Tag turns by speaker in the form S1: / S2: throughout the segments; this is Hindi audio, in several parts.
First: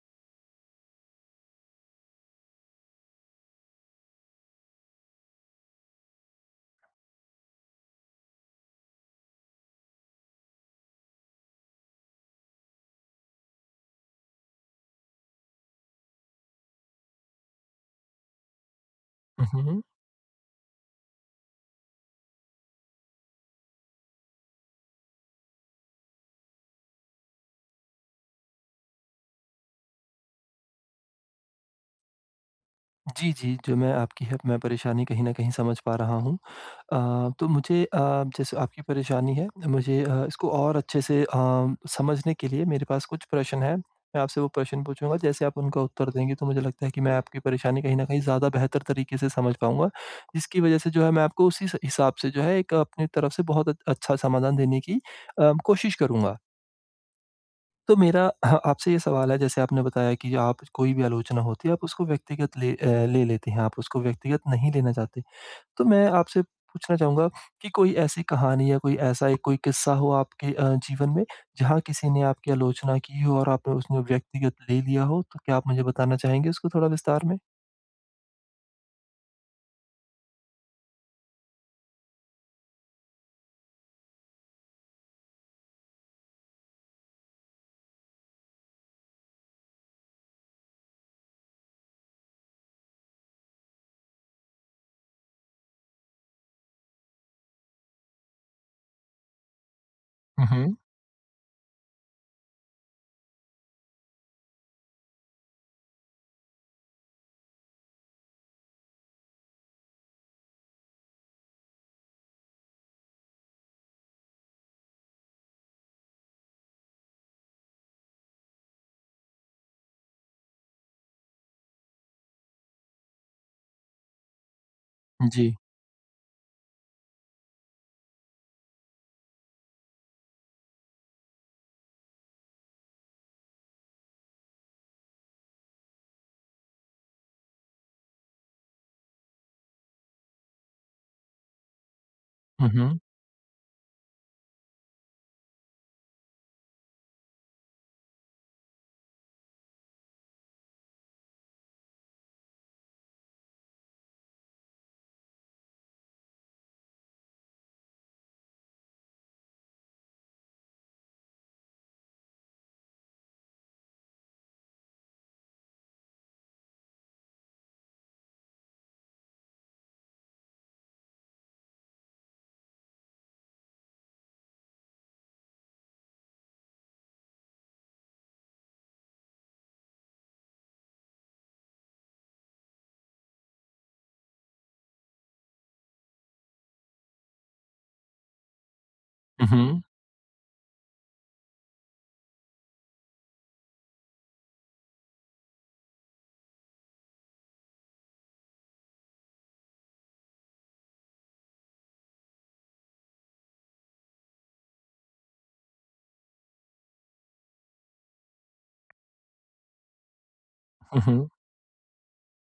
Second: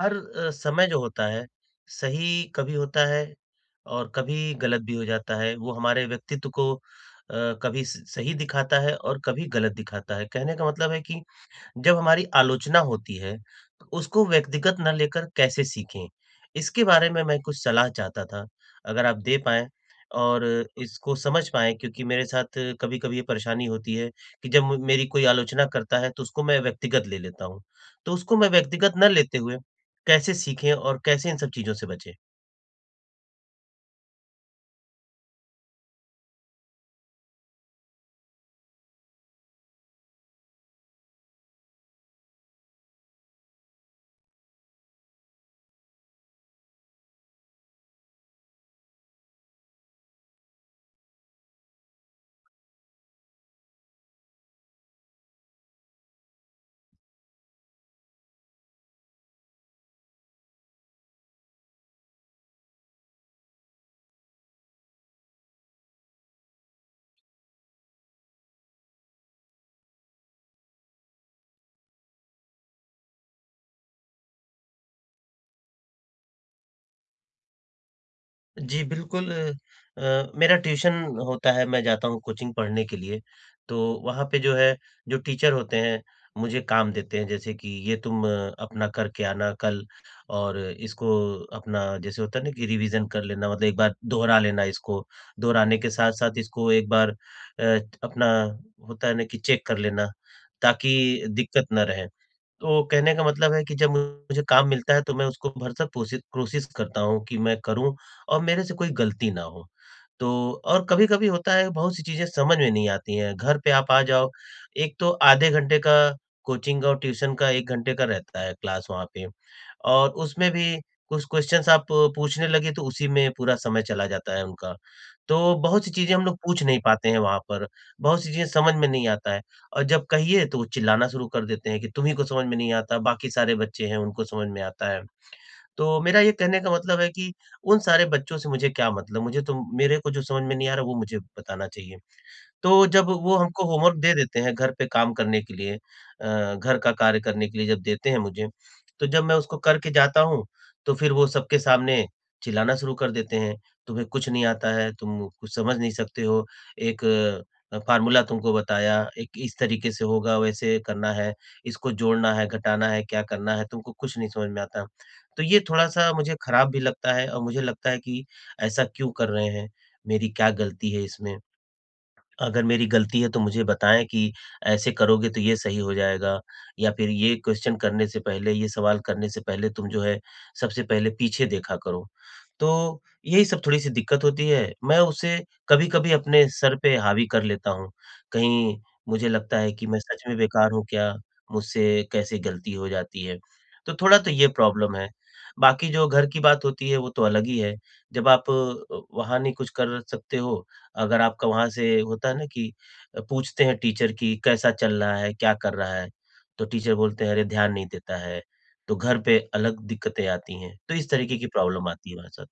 S1: हर समय जो होता है, सही कभी होता है और कभी गलत भी हो जाता है। वो हमारे व्यक्तित्व को अ, कभी स सही दिखाता है और कभी गलत दिखाता है। कहने का मतलब है कि जब हमारी आलोचना होती है, तो उसको व्यक्तिगत ना लेकर कैसे सीखें? इसके बारे में मैं कुछ सलाह चाहता था, अगर आप दे पाएँ
S2: उहुँ।
S1: और इसको समझ पाएँ, क्योंकि मेरे साथ कभी-कभी ये परेशानी होती है कि जब म मेरी कोई आलोचना करता है, तो उसको मैं व्यक्तिगत ले लेता हूँ। तो उसको मैं व्यक्तिगत ना लेते हुए, कैसे सीखें और कैसे इन सब चीज़ों से बचें?
S2: जी, जी, जो मैं आपकी है मैं परेशानी कहीं न कहीं समझ पा रहा हूँ। अ, तो मुझे जैसे आपकी परेशानी है मुझे इसको और अच्छे से समझने के लिए मेरे पास कुछ प्रश्न हैं। मैं आपसे वो प्रश्न पूछूँगा, जैसे आप उनका उत्तर देंगे तो मुझे लगता है कि मैं आपकी परेशानी कहीं न कहीं ज़्यादा बेहतर तरीके से समझ पाऊँगा। जिसकी वजह से जो है मैं आपको उसी स हिसाब से जो है एक अपनी तरफ से बहुत अच्छा समाधान देने की कोशिश करूँगा। तो मेरा हाँ, आपसे ये सवाल है जैसे आपने बताया कि आप कोई भी आलोचना होती है आप उसको व्यक्तिगत ले लेते हैं, आप उसको व्यक्तिगत नहीं लेना चाहते। तो मैं आपसे पूछना चाहूँगा कि कोई ऐसी कहानी या कोई ऐसा एक कोई किस्सा हो आपके जीवन में जहाँ किसी ने आपकी आलोचना की हो और आपने उसने व्यक्तिगत ले लिया हो? तो क्या आप मुझे बताना चाहेंगे उसको थोड़ा विस्तार में?
S1: जी, बिल्कुल। मेरा ट्यूशन होता है, मैं जाता हूँ कोचिंग पढ़ने के लिए, तो वहाँ पे जो है, जो टीचर होते हैं, मुझे काम देते हैं, जैसे कि ये तुम अपना करके आना कल और इसको अपना जैसे होता है ना कि रिवीज़न कर लेना, मतलब एक बार दोहरा लेना इसको, दोहराने के साथ-साथ इसको एक बार अपना होता है ना कि चेक कर लेना,
S2: हुँ, हुँ।
S1: ताकि दिक्कत ना रहे। तो कहने का मतलब है कि जब मुझे काम मिलता है, तो मैं उसको भरसक कोशिश करता हूँ कि मैं करूँ और मेरे से कोई गलती ना हो। तो और कभी-कभी होता है बहुत सी चीज़ें समझ में नहीं आती हैं, घर पे आप आ जाओ, एक तो आधे घंटे का कोचिंग और ट्यूशन का 1 घंटे का रहता है क्लास वहाँ पे और उसमें भी कुछ क्वेश्चन्स आप पूछने लगे तो उसी में पूरा समय चला जाता है उनका। तो
S2: जी।
S1: बहुत सी चीज़ें हम लोग पूछ नहीं पाते हैं वहाँ पर, बहुत सी चीज़ें समझ में नहीं आता है और जब कहिए तो वो चिल्लाना शुरू कर देते हैं कि तुम्हीं को समझ में नहीं आता, बाकी सारे बच्चे हैं उनको समझ में आता है। तो मेरा ये कहने का मतलब है कि उन सारे बच्चों से मुझे क्या मतलब? मुझे तो मेरे को जो समझ में नहीं आ रहा, वो मुझे बताना चाहिए।
S2: हुँ,
S1: तो
S2: हुँ।
S1: जब वो हमको होमवर्क दे देते हैं घर पे काम करने के लिए, घर का कार्य करने के लिए जब देते हैं मुझे, तो जब मैं उसको करके जाता हूँ, तो फिर वो सबके सामने चिल्लाना शुरू कर देते हैं, "तुम्हें कुछ नहीं आता है, तुम कुछ समझ नहीं सकते हो, एक फ़ॉर्मूला तुमको बताया, एक इस तरीके से होगा, वैसे करना है, इसको जोड़ना है, घटाना है, क्या करना है, तुमको कुछ नहीं समझ में आता।" तो ये थोड़ा-सा मुझे खराब भी लगता है और मुझे लगता है कि ऐसा क्यों कर रहे हैं? मेरी क्या गलती है इसमें? अगर मेरी गलती है तो मुझे बताएँ कि ऐसे करोगे तो ये सही हो जाएगा या फिर ये क्वेश्चन करने से पहले, ये सवाल करने से पहले तुम जो है सबसे पहले पीछे देखा करो। तो यही सब थोड़ी-सी दिक्कत होती है। मैं उसे कभी-कभी अपने सर पे हावी कर लेता हूँ। कहीं मुझे
S2: हुँ,
S1: लगता है
S2: हुँ।
S1: कि मैं सच में बेकार हूँ क्या? मुझसे कैसे गलती हो जाती है? तो थोड़ा तो ये प्रॉब्लम है। बाकी जो घर की बात होती है वो तो अलग ही है। जब आप वहाँ नहीं कुछ कर सकते हो, अगर आपका वहाँ से होता है ना कि पूछते हैं टीचर कि कैसा चल रहा है, क्या कर रहा है? तो टीचर बोलते हैं, "अरे! ध्यान नहीं देता है।" तो घर पे अलग दिक्कतें आती हैं। तो
S2: हुँ,
S1: इस
S2: हुँ।
S1: तरीके की प्रॉब्लम आती है हमारे साथ।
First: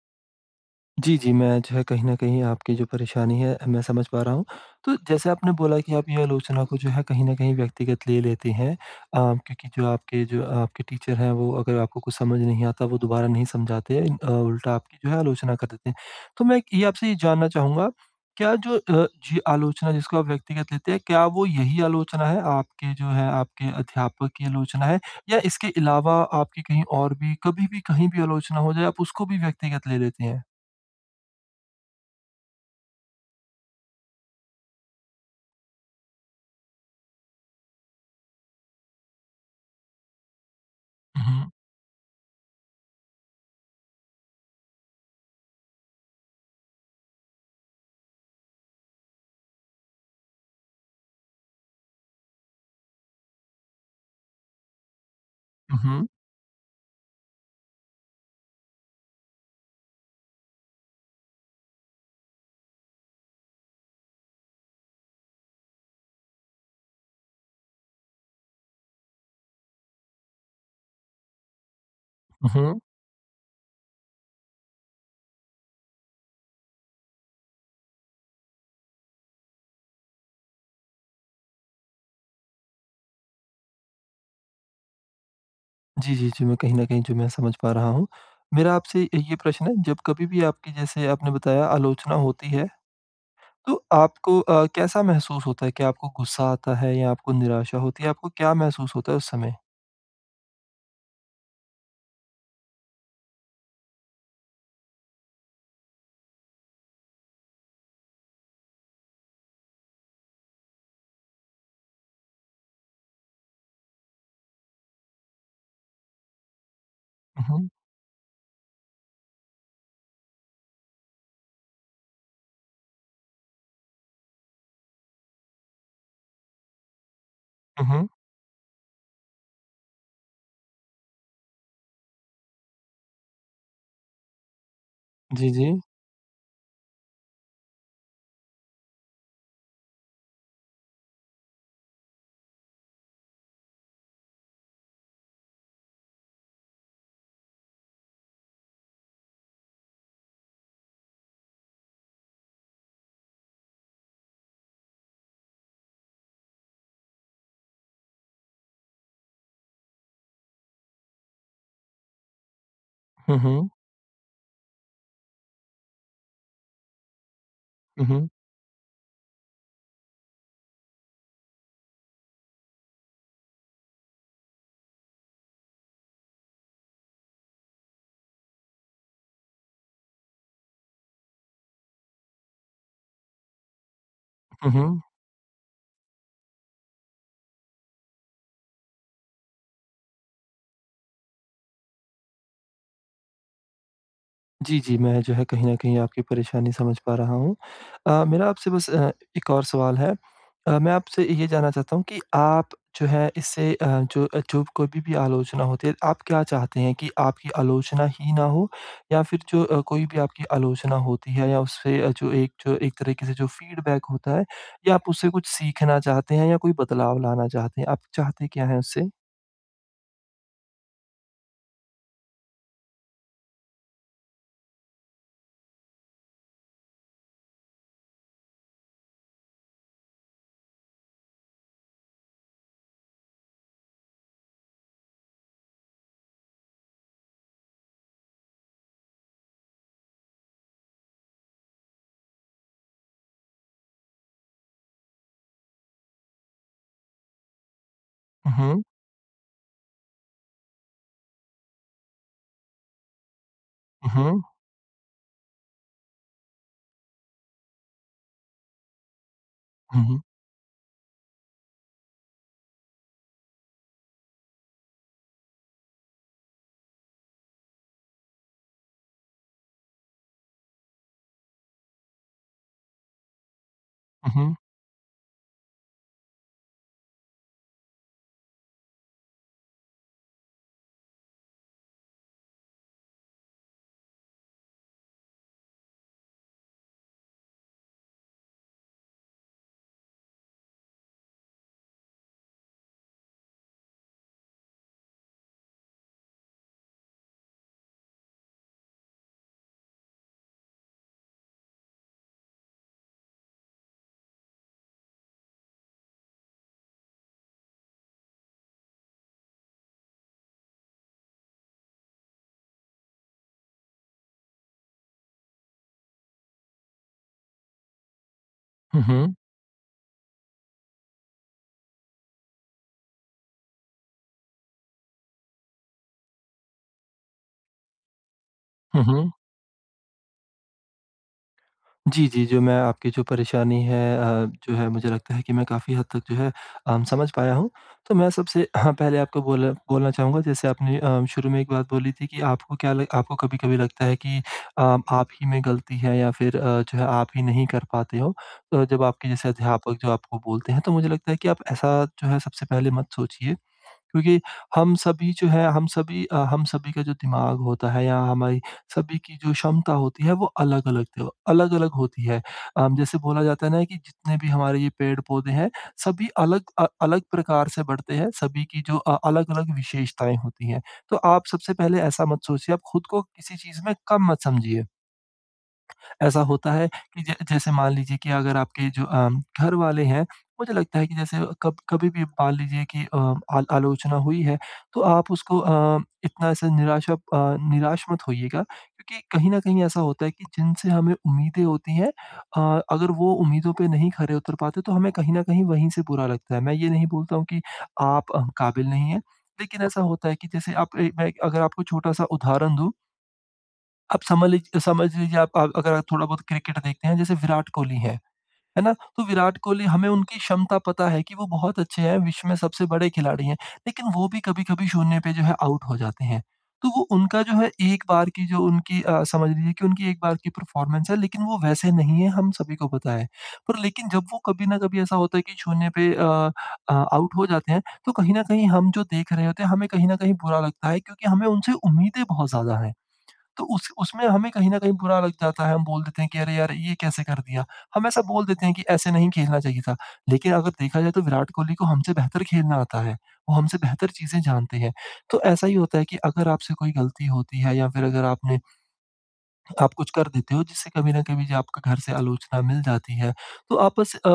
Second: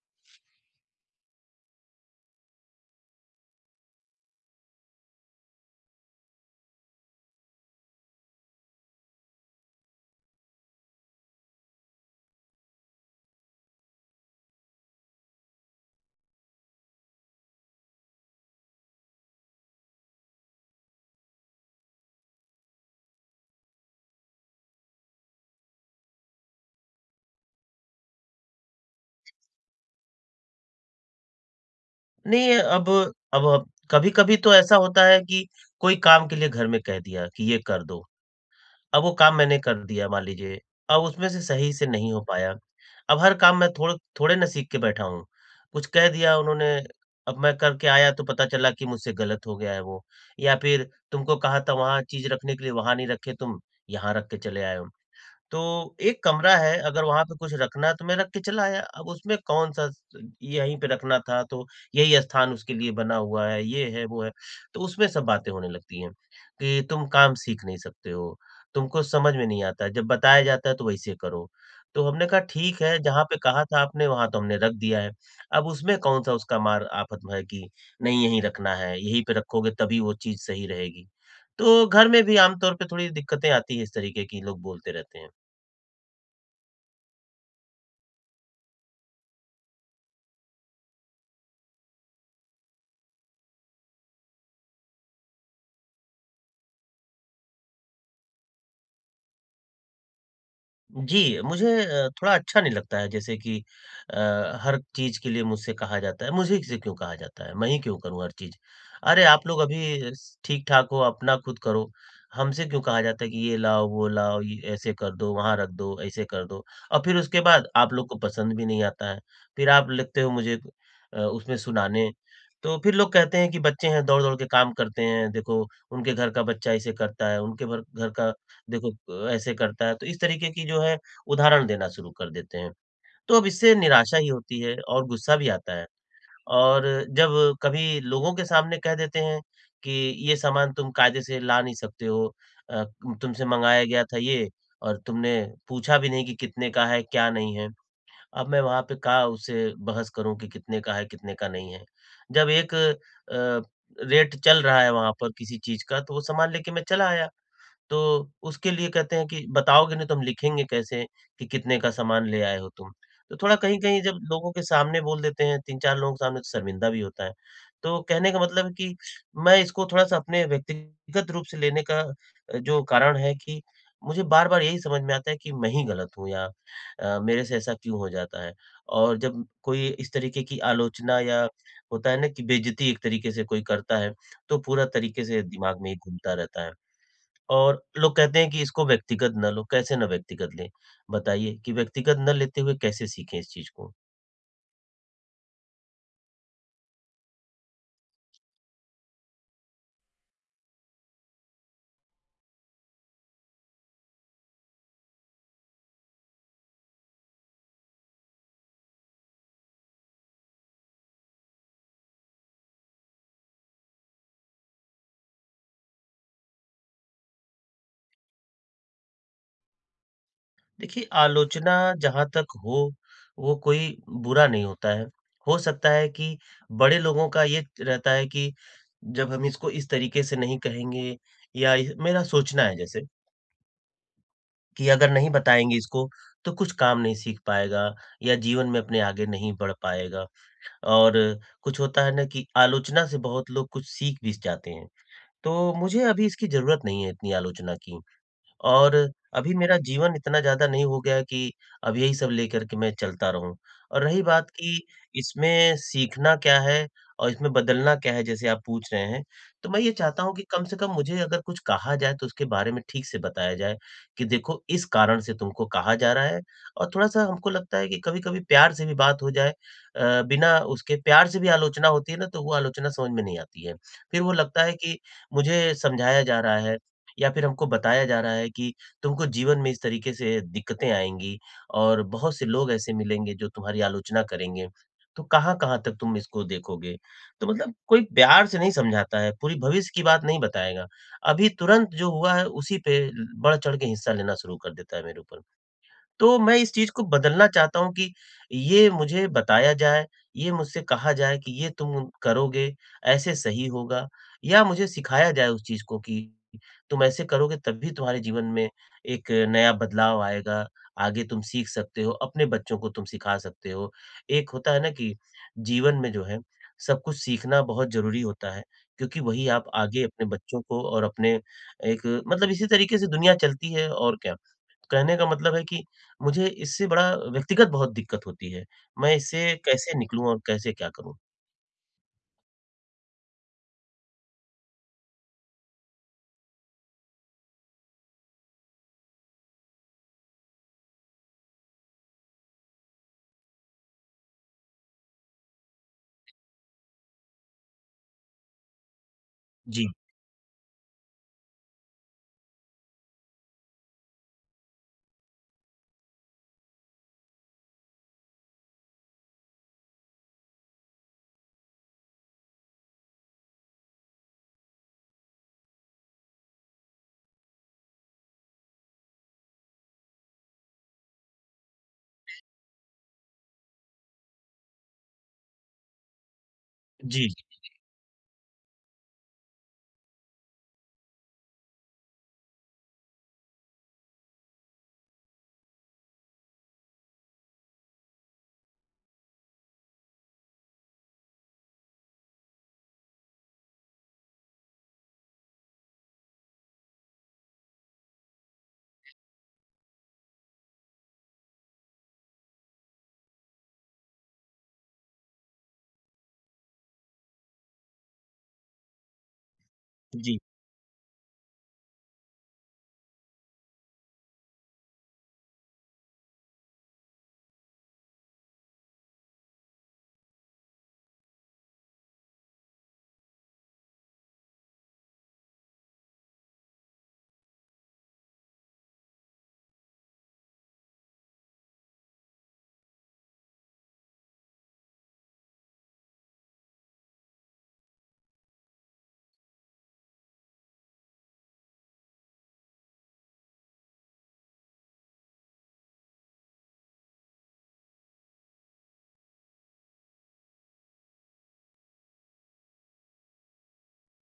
S2: जी, जी, मैं जो है कहीं न कहीं आपकी जो परेशानी है मैं समझ पा रहा हूँ। तो जैसे आपने बोला कि आप ये आलोचना को जो है कहीं न कहीं व्यक्तिगत ले लेती हैं, क्योंकि जो आपके टीचर हैं वो अगर आपको कुछ समझ नहीं आता वो दोबारा नहीं समझाते उल्टा आपकी जो है आलोचना कर देते हैं। तो मैं ये आपसे ये जानना चाहूँगा क्या जो जी आलोचना जिसको आप व्यक्तिगत लेते हैं क्या वो यही आलोचना है आपके अध्यापक की आलोचना है? या इसके अलावा आपकी कहीं और भी कभी भी कहीं भी आलोचना हो जाए आप उसको भी व्यक्तिगत ले लेती हैं?
S1: नहीं, अब अब कभी-कभी तो ऐसा होता है कि कोई काम के लिए घर में कह दिया कि ये कर दो। अब वो काम मैंने कर दिया मान लीजिए, अब उसमें से
S2: हुँ,
S1: सही से नहीं हो पाया। अब हर काम मैं थोड़े ना सीख के बैठा हूँ। कुछ कह दिया उन्होंने, अब मैं करके आया तो पता चला कि मुझसे गलत हो गया है वो, या फिर तुमको कहा था वहाँ चीज़ रखने के लिए, वहाँ नहीं रखे तुम, यहाँ रख के चले आए हो। तो
S2: हुँ,
S1: एक कमरा है, अगर वहाँ पे कुछ रखना है तो मैं रख के चला आया। अब उसमें कौन-सा स यहीं पे रखना था तो यही स्थान उसके लिए बना हुआ है, ये है, वो है। तो उसमें सब बातें होने लगती हैं कि तुम काम सीख नहीं सकते हो, तुमको समझ में नहीं आता, जब बताया जाता है तो वैसे करो। तो हमने कहा
S2: हुँ।
S1: ठीक है, जहाँ पे कहा था आपने वहाँ तो हमने रख दिया है। अब उसमें कौन-सा उसका मार आफ़त है कि नहीं यहीं रखना है, यहीं पे रखोगे तभी वो चीज़ सही रहेगी। तो घर में भी आम तौर पे थोड़ी दिक्कतें आती हैं इस तरीके की, लोग बोलते रहते हैं।
S2: जी, जी, जी, मैं कहीं न कहीं जो मैं समझ पा रहा हूँ। मेरा आपसे ये प्रश्न है जब कभी भी आपकी जैसे आपने बताया आलोचना होती है, तो आपको कैसा महसूस होता है? क्या आपको गुस्सा आता है या आपको निराशा होती है? आपको क्या महसूस होता है उस समय?
S1: जी, मुझे थोड़ा अच्छा नहीं लगता है, जैसे कि अ, हर चीज़ के लिए मुझसे कहा जाता है, मुझे से क्यों कहा जाता है? मैं ही क्यों करूँ हर चीज़? अरे, आप लोग अभी स ठीक-ठाक हो, अपना खुद करो। हमसे क्यों कहा जाता है कि ये लाओ, वो लाओ, ये ऐसे कर दो, वहाँ रख दो, ऐसे कर दो और फिर उसके
S2: हुँ,
S1: बाद
S2: हुँ,
S1: आप लोग को पसंद भी नहीं आता है। फिर आप लिखते हो मुझे उसमें सुनाने, तो फिर लोग कहते हैं कि बच्चे हैं, दौड़-दौड़ के काम करते हैं, देखो उनके घर का बच्चा ऐसे करता है, उनके भर
S2: हुँ, हुँ।
S1: घर का देखो ऐसे करता है, तो इस तरीके की जो है उदाहरण देना शुरू कर देते हैं। तो अब इससे निराशा ही होती है और गुस्सा भी
S2: जी, जी।
S1: आता है और जब कभी लोगों के सामने कह देते हैं कि ये सामान तुम कायदे से ला नहीं सकते हो, अ, तुमसे मँगाया गया था ये और तुमने पूछा भी नहीं कि कितने का है, क्या नहीं है। अब मैं वहाँ पे का उससे बहस करूँ कि कितने का है, कितने का नहीं है। जब एक रेट चल रहा है वहाँ पर किसी चीज़ का तो वो सामान लेके मैं चला आया। तो उसके लिए कहते हैं कि बताओगे नहीं तो हम लिखेंगे कैसे कि कितने का सामान ले आए हो तुम? तो
S2: हुँ,
S1: थोड़ा
S2: हुँ,
S1: कहीं-कहीं जब लोगों के सामने बोल देते हैं 3-4 लोगों के सामने तो शर्मिंदा भी होता है। तो
S2: हुँ, हुँ,
S1: कहने का मतलब है कि मैं इसको थोड़ा-सा अपने व्यक्तिगत रूप से लेने का जो कारण है कि मुझे बार-बार यही समझ में आता है कि मैं ही गलत हूँ, या मेरे से ऐसा क्यों हो जाता है? और जब कोई इस तरीके की आलोचना या होता है ना कि बेइज़्ज़ती एक तरीके से कोई करता है, तो
S2: हुँ,
S1: पूरा
S2: हुँ।
S1: तरीके से दिमाग में ही घूमता रहता है। और लोग कहते हैं कि इसको व्यक्तिगत न लो, कैसे ना व्यक्तिगत लें? बताइए कि व्यक्तिगत न लेते हुए कैसे सीखें इस चीज़ को?
S2: जी, जी, मैं जो है कहीं न कहीं आपकी परेशानी समझ पा रहा हूँ। मेरा आपसे बस एक और सवाल है। मैं आपसे ये जानना चाहता हूँ कि आप जो है इससे जो कभी भी आलोचना होती है, आप क्या चाहते हैं कि आपकी आलोचना ही ना हो या फिर जो कोई भी आपकी आलोचना होती है या उससे जो एक तरीके से जो फीडबैक होता है या आप उससे कुछ सीखना चाहते हैं या कोई बदलाव लाना चाहते हैं? आप चाहते क्या हैं उससे?
S1: देखिए, आलोचना जहाँ तक हो, वो कोई बुरा नहीं होता है। हो सकता है कि बड़े लोगों का ये रहता है कि जब हम इसको इस तरीके से नहीं कहेंगे, या इ मेरा सोचना है, जैसे कि अगर नहीं बताएँगे इसको तो कुछ काम नहीं सीख पाएगा या जीवन में अपने आगे नहीं बढ़ पाएगा, और कुछ होता है ना कि आलोचना से बहुत लोग कुछ सीख भी जाते हैं। तो मुझे अभी इसकी ज़रूरत नहीं है इतनी आलोचना की।
S2: हुँ, हुँ।
S1: और अभी मेरा जीवन इतना ज़्यादा नहीं हो गया है कि अब यही सब लेकर के मैं चलता रहूँ। और रही
S2: हुँ, हुँ।
S1: बात कि इसमें सीखना क्या है और इसमें बदलना क्या है, जैसे आप पूछ रहे हैं, तो मैं ये
S2: हुँ, हुँ।
S1: चाहता हूँ कि कम से कम मुझे अगर कुछ कहा जाए तो उसके बारे में ठीक से बताया जाए कि देखो इस कारण से तुमको कहा जा रहा है, और थोड़ा-सा हमको लगता है कि कभी-कभी प्यार से भी बात हो जाए। बिना उसके प्यार से भी आलोचना होती है ना, तो वो आलोचना समझ में नहीं आती है। फिर वो
S2: हुँ, हुँ।
S1: लगता है कि मुझे समझाया जा रहा है या फिर हमको बताया जा रहा है कि तुमको जीवन में इस तरीके से दिक्कतें आएँगी और बहुत से लोग ऐसे मिलेंगे जो तुम्हारी आलोचना करेंगे। तो कहाँ-कहाँ तक तुम इसको देखोगे? तो मतलब कोई प्यार से नहीं समझाता है, पूरी भविष्य की बात नहीं बताएगा। अभी तुरंत जो हुआ है उसी पे बढ़-चढ़ के हिस्सा लेना शुरू कर देता है मेरे ऊपर। तो मैं इस चीज़ को बदलना चाहता हूँ कि ये मुझे बताया जाए, ये मुझसे कहा जाए कि ये तुम करोगे, ऐसे सही होगा, या मुझे सिखाया जाए उस चीज़ को कि तुम ऐसे करोगे तभी तुम्हारे जीवन में एक नया बदलाव आएगा, आगे तुम सीख सकते हो, अपने बच्चों को तुम सिखा सकते हो। एक होता है ना कि जीवन में जो है, सब कुछ सीखना बहुत ज़रूरी होता है,
S2: हुँ,
S1: क्योंकि
S2: हुँ।
S1: वही आप आगे अपने बच्चों को और अपने, एक मतलब इसी तरीके से दुनिया चलती है और क्या। कहने का मतलब है कि मुझे इससे बड़ा व्यक्तिगत बहुत दिक्कत होती है।
S2: हुँ,
S1: मैं
S2: हुँ।
S1: इससे कैसे निकलूँ और कैसे क्या करूँ?
S2: जी, जी, जो मैं आपकी जो परेशानी है जो है मुझे लगता है कि मैं काफ़ी हद तक जो है समझ पाया हूँ। तो मैं सबसे हाँ, पहले आपको बोला बोलना चाहूँगा जैसे आपने शुरू में एक बात बोली थी कि आपको क्या लग आपको कभी-कभी लगता है कि आप ही में गलती है या फिर जो है आप ही नहीं कर पाते हो। तो जब आपके जैसे
S1: जी,
S2: अध्यापक जो आपको बोलते हैं, तो मुझे लगता है कि आप ऐसा जो है सबसे पहले मत सोचिए। क्योंकि हम सभी हम सभी का जो दिमाग होता है या हमारी सभी की जो क्षमता होती है वो अलग-अलग होती है। जैसे बोला जाता है ना कि जितने भी हमारे ये पेड़-पौधे हैं सभी अलग प्रकार से बढ़ते हैं, सभी की जो अलग-अलग विशेषताएँ होती हैं। तो आप सबसे पहले ऐसा मत सोचिए, आप खुद को किसी चीज़ में कम मत समझिए। ऐसा होता है कि
S1: जी,
S2: ज जैसे मान लीजिए कि अगर आपके जो घर वाले हैं, मुझे लगता है कि जैसे कब कभी भी मान लीजिए कि अ, आल आलोचना हुई है, तो आप उसको इतना ऐसे निराश मत होइएगा क्योंकि कहीं न कहीं ऐसा होता है कि जिनसे हमें उम्मीदें होती हैं, अगर वो उम्मीदों पे नहीं खरे उतर पाते, तो हमें कहीं न कहीं वहीं से बुरा लगता है। मैं ये नहीं बोलता हूँ कि आप काबिल नहीं हैं, लेकिन ऐसा होता है कि जैसे आप ए मैं अगर आपको छोटा-सा उदाहरण दूँ, आप समझ लीजिए आप अगर आप थोड़ा बहुत क्रिकेट देखते हैं, जैसे विराट कोहली हैं, है ना? तो विराट कोहली, हमें
S1: जी,
S2: उनकी क्षमता पता है कि वो बहुत अच्छे हैं, विश्व में सबसे बड़े खिलाड़ी हैं, लेकिन वो भी कभी-कभी शून्य पे जो है आउट हो जाते हैं। तो वो उनका जो है एक बार की जो उनकी समझ लीजिए कि उनकी एक बार की परफॉर्मेंस है, लेकिन वो वैसे नहीं है, हम सभी को पता है। पर लेकिन जब वो कभी ना कभी ऐसा होता है कि शून्य पे आउट हो जाते हैं, तो कहीं न कहीं हम जो देख रहे होते हैं, हमें कहीं न कहीं बुरा लगता है क्योंकि हमें उनसे उम्मीदें बहुत ज़्यादा हैं। तो उस उसमें हमें कहीं न कहीं बुरा लग जाता है, हम बोल देते हैं कि अरे यार ये कैसे कर दिया? हम ऐसा बोल देते हैं कि ऐसे नहीं खेलना चाहिए था। लेकिन अगर देखा जाए तो विराट कोहली को हमसे बेहतर खेलना आता है, वो हमसे बेहतर चीज़ें जानते हैं। तो ऐसा ही होता है कि अगर आपसे कोई गलती होती है या फिर अगर आपने आप कुछ कर देते हो जिससे कभी न कभी जो आपका घर से आलोचना मिल जाती है। तो आप बस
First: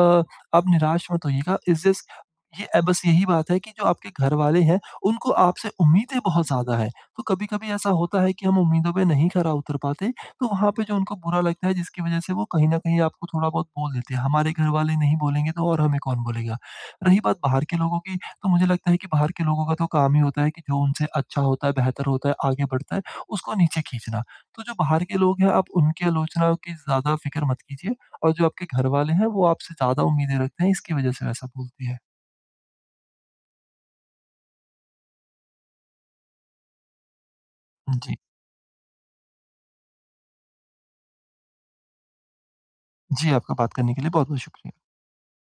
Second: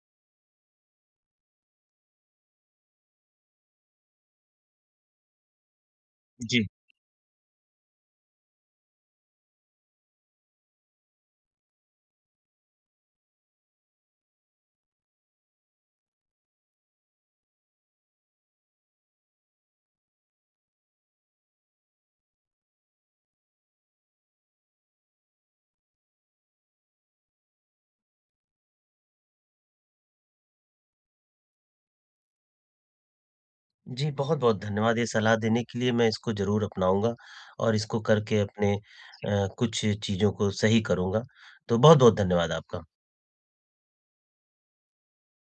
S2: आप निराश मत होइएगा। इट्स जस्ट ये बस यही बात है कि जो आपके घरवाले हैं उनको आपसे उम्मीदें बहुत
S1: जी।
S2: ज़्यादा हैं। तो कभी-कभी ऐसा होता है कि हम उम्मीदों पे नहीं खरा उतर पाते, तो वहाँ पे जो उनको बुरा लगता है जिसकी वज़ह से वो कहीं न कहीं आपको थोड़ा बहुत बोल देते हैं। हमारे घरवाले नहीं बोलेंगे तो और हमें कौन बोलेगा? रही बात बाहर के लोगों की, तो मुझे लगता है कि बाहर के लोगों का तो काम ही होता है कि जो उनसे अच्छा होता है, बेहतर होता है, आगे बढ़ता है, उसको नीचे खींचना। तो जो बाहर के लोग हैं, आप उनकी आलोचना की ज़्यादा फ़िक्र मत कीजिए और जो आपके घर वाले हैं, वो आपसे ज़्यादा उम्मीदें रखते हैं, इसकी वजह से वैसा बोलती है।
S1: जी, बहुत-बहुत धन्यवाद ये सलाह देने के लिए, मैं इसको ज़रूर अपनाऊँगा और इसको
S2: जी।
S1: करके अपने कुछ चीज़ों को सही करूँगा। तो बहुत-बहुत धन्यवाद आपका।
S2: जी, आपका बात करने के लिए बहुत-बहुत शुक्रिया।